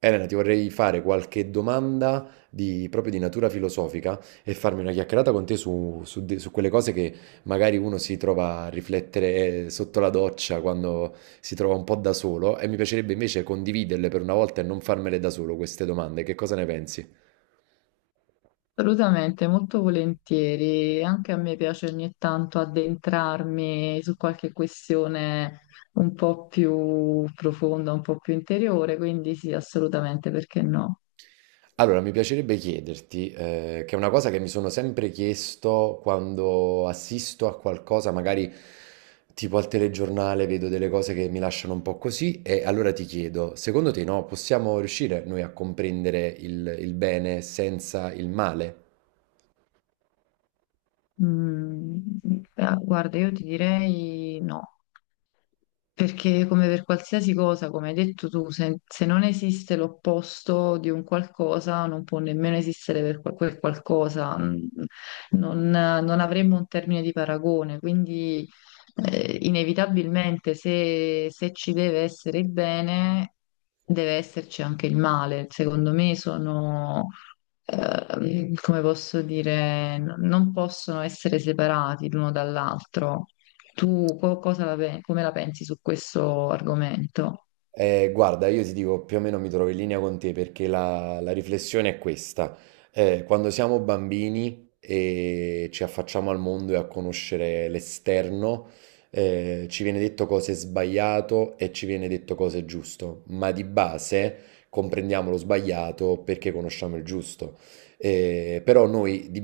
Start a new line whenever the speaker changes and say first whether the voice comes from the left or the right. right: Elena, ti vorrei fare qualche domanda di, proprio di natura filosofica e farmi una chiacchierata con te su quelle cose che magari uno si trova a riflettere sotto la doccia quando si trova un po' da solo e mi piacerebbe invece condividerle per una volta e non farmele da solo queste domande. Che cosa ne pensi?
left: Assolutamente, molto volentieri. Anche a me piace ogni tanto addentrarmi su qualche questione un po' più profonda, un po' più interiore, quindi sì, assolutamente, perché no?
right: Allora, mi piacerebbe chiederti, che è una cosa che mi sono sempre chiesto quando assisto a qualcosa, magari tipo al telegiornale, vedo delle cose che mi lasciano un po' così, e allora ti chiedo, secondo te, no, possiamo riuscire noi a comprendere il bene senza il male?
left: Mm, ah, guarda, io ti direi no. Perché come per qualsiasi cosa, come hai detto tu, se non esiste l'opposto di un qualcosa, non può nemmeno esistere per quel qualcosa, non avremmo un termine di paragone, quindi inevitabilmente se ci deve essere il bene, deve esserci anche il male. Secondo me sono, come posso dire, non possono essere separati l'uno dall'altro. Tu cosa come la pensi su questo argomento?
right: Guarda, io ti dico più o meno mi trovo in linea con te, perché la riflessione è questa. Quando siamo bambini e ci affacciamo al mondo e a conoscere l'esterno, ci viene detto cosa è sbagliato e ci viene detto cosa è giusto, ma di base comprendiamo lo sbagliato perché conosciamo il giusto. Però noi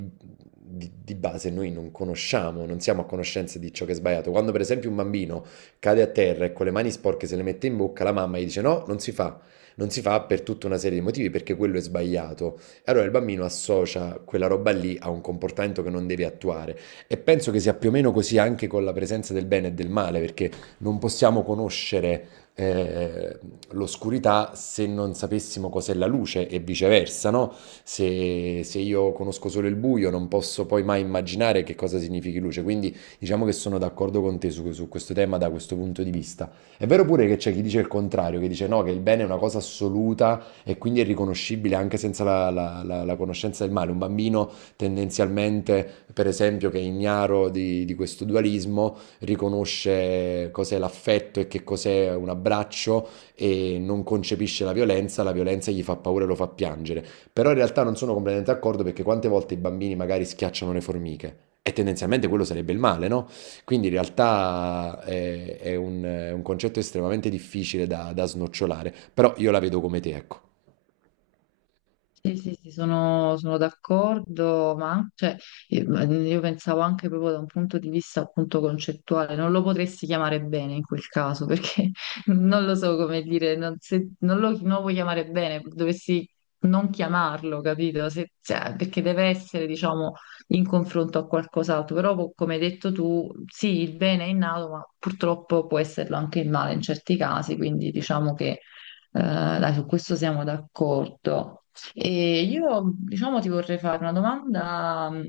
right: di base noi non conosciamo, non siamo a conoscenza di ciò che è sbagliato. Quando per esempio un bambino cade a terra e con le mani sporche se le mette in bocca, la mamma gli dice no, non si fa. Non si fa per tutta una serie di motivi, perché quello è sbagliato. E allora il bambino associa quella roba lì a un comportamento che non deve attuare. E penso che sia più o meno così anche con la presenza del bene e del male, perché non possiamo conoscere eh, l'oscurità se non sapessimo cos'è la luce e viceversa, no? Se, se io conosco solo il buio, non posso poi mai immaginare che cosa significhi luce, quindi diciamo che sono d'accordo con te su questo tema da questo punto di vista. È vero pure che c'è chi dice il contrario, che dice no, che il bene è una cosa assoluta e quindi è riconoscibile anche senza la conoscenza del male. Un bambino tendenzialmente, per esempio, che è ignaro di questo dualismo, riconosce cos'è l'affetto e che cos'è un abbraccio e non concepisce la violenza gli fa paura e lo fa piangere. Però in realtà non sono completamente d'accordo, perché quante volte i bambini magari schiacciano le formiche? E tendenzialmente quello sarebbe il male, no? Quindi in realtà è un concetto estremamente difficile da snocciolare, però io la vedo come te, ecco.
left: Sì, sì, sì, sono d'accordo, ma cioè, io io pensavo anche proprio da un punto di vista appunto concettuale, non lo potresti chiamare bene in quel caso, perché non lo so come dire, non, se non lo puoi chiamare bene, dovresti non chiamarlo, capito? Cioè, perché deve essere, diciamo, in confronto a qualcos'altro, però come hai detto tu, sì, il bene è innato, ma purtroppo può esserlo anche il male in certi casi, quindi diciamo che dai, su questo siamo d'accordo. E io, diciamo, ti vorrei fare una domanda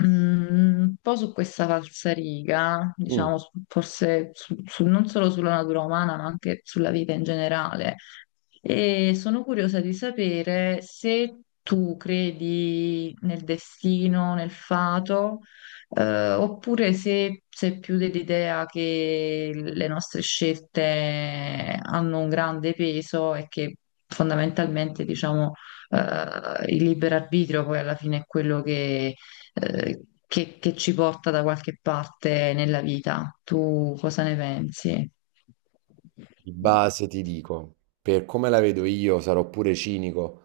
left: un po' su questa falsariga, diciamo,
right: Mm.
left: non solo sulla natura umana, ma anche sulla vita in generale. E sono curiosa di sapere se tu credi nel destino, nel fato, oppure se sei più dell'idea che le nostre scelte hanno un grande peso e che fondamentalmente, diciamo, il libero arbitrio poi alla fine è quello che, che ci porta da qualche parte nella vita. Tu cosa ne pensi?
right: Di base ti dico, per come la vedo io, sarò pure cinico,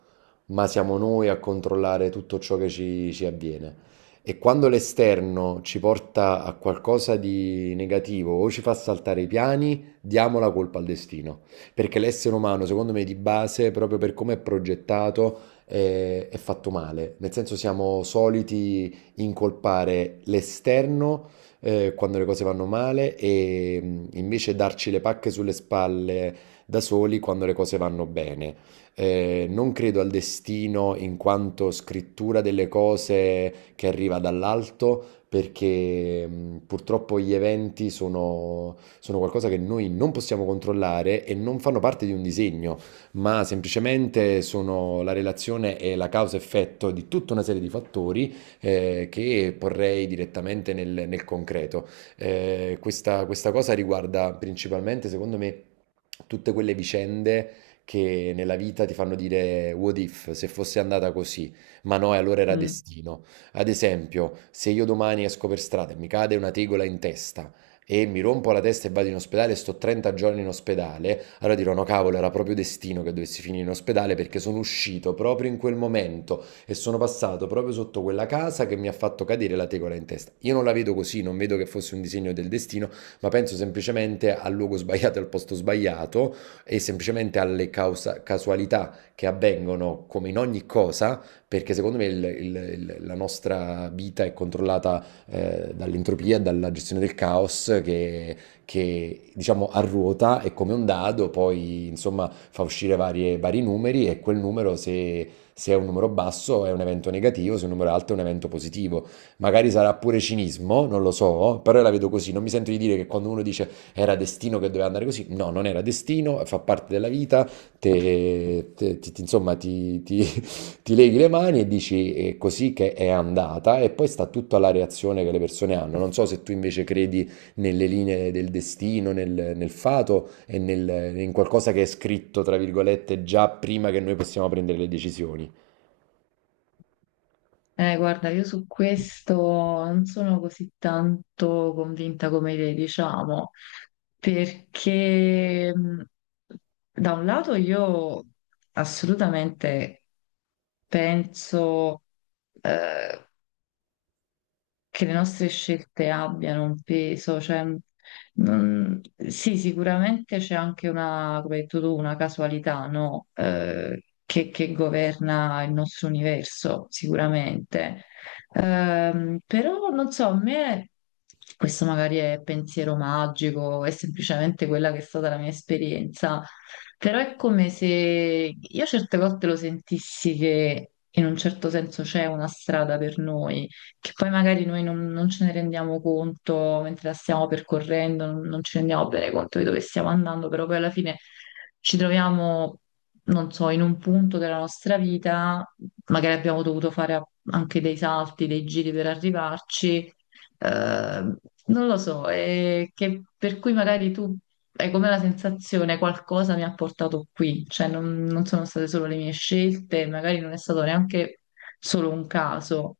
right: ma siamo noi a controllare tutto ciò che ci avviene. E quando l'esterno ci porta a qualcosa di negativo o ci fa saltare i piani, diamo la colpa al destino. Perché l'essere umano, secondo me, di base, proprio per come è progettato, è fatto male. Nel senso, siamo soliti incolpare l'esterno quando le cose vanno male e invece darci le pacche sulle spalle da soli quando le cose vanno bene. Non credo al destino in quanto scrittura delle cose che arriva dall'alto, perché purtroppo gli eventi sono, sono qualcosa che noi non possiamo controllare e non fanno parte di un disegno, ma semplicemente sono la relazione e la causa-effetto di tutta una serie di fattori che porrei direttamente nel concreto. Questa cosa riguarda principalmente, secondo me, tutte quelle vicende che nella vita ti fanno dire what if, se fosse andata così, ma no, e allora era
left: Mm.
right: destino. Ad esempio, se io domani esco per strada e mi cade una tegola in testa e mi rompo la testa e vado in ospedale e sto 30 giorni in ospedale, allora dirò no cavolo, era proprio destino che dovessi finire in ospedale, perché sono uscito proprio in quel momento e sono passato proprio sotto quella casa che mi ha fatto cadere la tegola in testa. Io non la vedo così, non vedo che fosse un disegno del destino, ma penso semplicemente al luogo sbagliato, al posto sbagliato e semplicemente alle casualità che avvengono come in ogni cosa, perché secondo me la nostra vita è controllata dall'entropia, dalla gestione del caos che diciamo arruota e come un dado poi insomma fa uscire vari numeri e quel numero, se è un numero basso è un evento negativo, se è un numero alto è un evento positivo. Magari sarà pure cinismo, non lo so, però io la vedo così. Non mi sento di dire che quando uno dice era destino che doveva andare così, no, non era destino, fa parte della vita, te, te- ti, ti- insomma ti, ti- ti leghi le mani e dici è così che è andata e poi sta tutto alla reazione che le persone hanno. Non so se tu invece credi nelle linee del destino, nel fato e in qualcosa che è scritto, tra virgolette, già prima che noi possiamo prendere le decisioni.
left: Guarda, io su questo non sono così tanto convinta come te, diciamo, perché da un lato io assolutamente penso, eh, che le nostre scelte abbiano un peso, cioè, non- sì, sicuramente c'è anche una, come hai detto tu, una casualità, no? Che governa il nostro universo, sicuramente. Però non so, a me questo magari è pensiero magico, è semplicemente quella che è stata la mia esperienza, però è come se io certe volte lo sentissi che in un certo senso c'è una strada per noi che poi magari noi non ce ne rendiamo conto mentre la stiamo percorrendo, non ci rendiamo bene conto di dove stiamo andando, però poi alla fine ci troviamo, non so, in un punto della nostra vita, magari abbiamo dovuto fare anche dei salti, dei giri per arrivarci, eh, non lo so, per cui magari tu hai come la sensazione qualcosa mi ha portato qui, cioè non sono state solo le mie scelte, magari non è stato neanche solo un caso.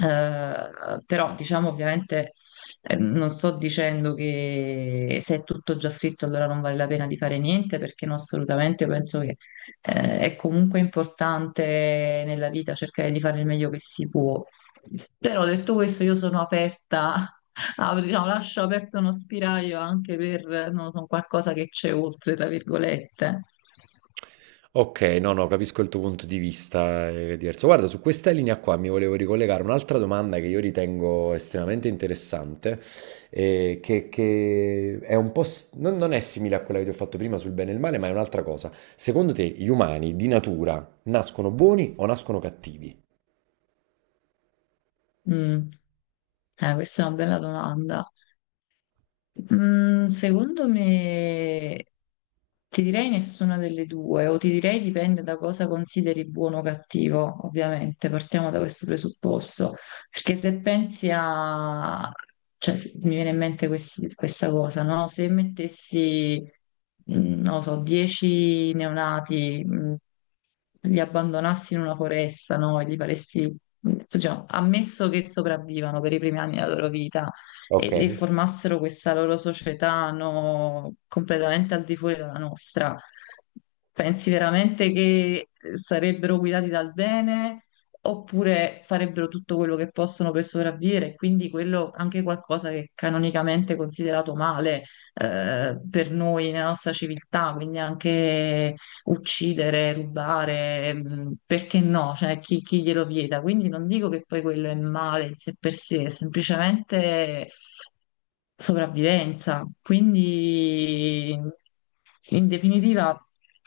left: Però diciamo ovviamente non sto dicendo che se è tutto già scritto allora non vale la pena di fare niente, perché no, assolutamente io penso che è comunque importante nella vita cercare di fare il meglio che si può. Però detto questo, io sono aperta diciamo, lascio aperto uno spiraglio anche per, non lo so, qualcosa che c'è oltre, tra virgolette.
right: Ok, no, no, capisco il tuo punto di vista, è diverso. Guarda, su questa linea qua mi volevo ricollegare un'altra domanda che io ritengo estremamente interessante, che è un po', non è simile a quella che ti ho fatto prima sul bene e il male, ma è un'altra cosa. Secondo te, gli umani di natura nascono buoni o nascono cattivi?
left: Mm. Questa è una bella domanda. Secondo me ti direi nessuna delle due, o ti direi dipende da cosa consideri buono o cattivo, ovviamente, partiamo da questo presupposto, perché se pensi a, cioè mi viene in mente questa cosa, no? Se mettessi, non lo so, 10 neonati, li abbandonassi in una foresta, no? E li faresti, diciamo, ammesso che sopravvivano per i primi anni della loro vita
right: Ok.
left: e formassero questa loro società, no, completamente al di fuori dalla nostra. Pensi veramente che sarebbero guidati dal bene, oppure farebbero tutto quello che possono per sopravvivere, e quindi quello, anche qualcosa che è canonicamente considerato male per noi nella nostra civiltà, quindi anche uccidere, rubare, perché no? Cioè, chi glielo vieta? Quindi non dico che poi quello è male in sé per sé, è semplicemente sopravvivenza. Quindi, in definitiva,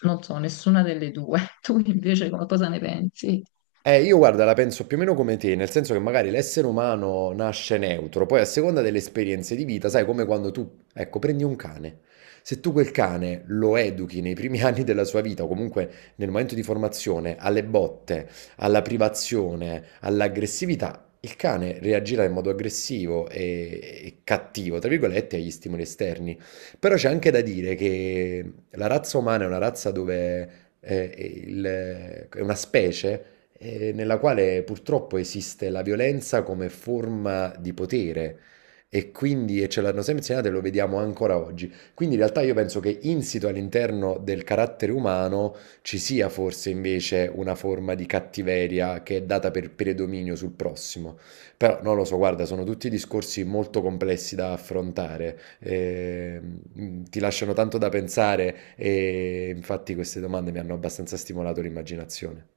left: non so, nessuna delle due. Tu invece cosa ne pensi?
right: Io guarda, la penso più o meno come te, nel senso che magari l'essere umano nasce neutro, poi a seconda delle esperienze di vita, sai, come quando tu, ecco, prendi un cane. Se tu quel cane lo educhi nei primi anni della sua vita, o comunque nel momento di formazione, alle botte, alla privazione, all'aggressività, il cane reagirà in modo aggressivo e cattivo, tra virgolette, agli stimoli esterni. Però c'è anche da dire che la razza umana è una razza dove... eh, è una specie nella quale purtroppo esiste la violenza come forma di potere e quindi e ce l'hanno sempre insegnato e lo vediamo ancora oggi. Quindi in realtà io penso che insito all'interno del carattere umano ci sia forse invece una forma di cattiveria che è data per predominio sul prossimo. Però non lo so, guarda, sono tutti discorsi molto complessi da affrontare, mm, ti lasciano tanto da pensare e infatti queste domande mi hanno abbastanza stimolato l'immaginazione.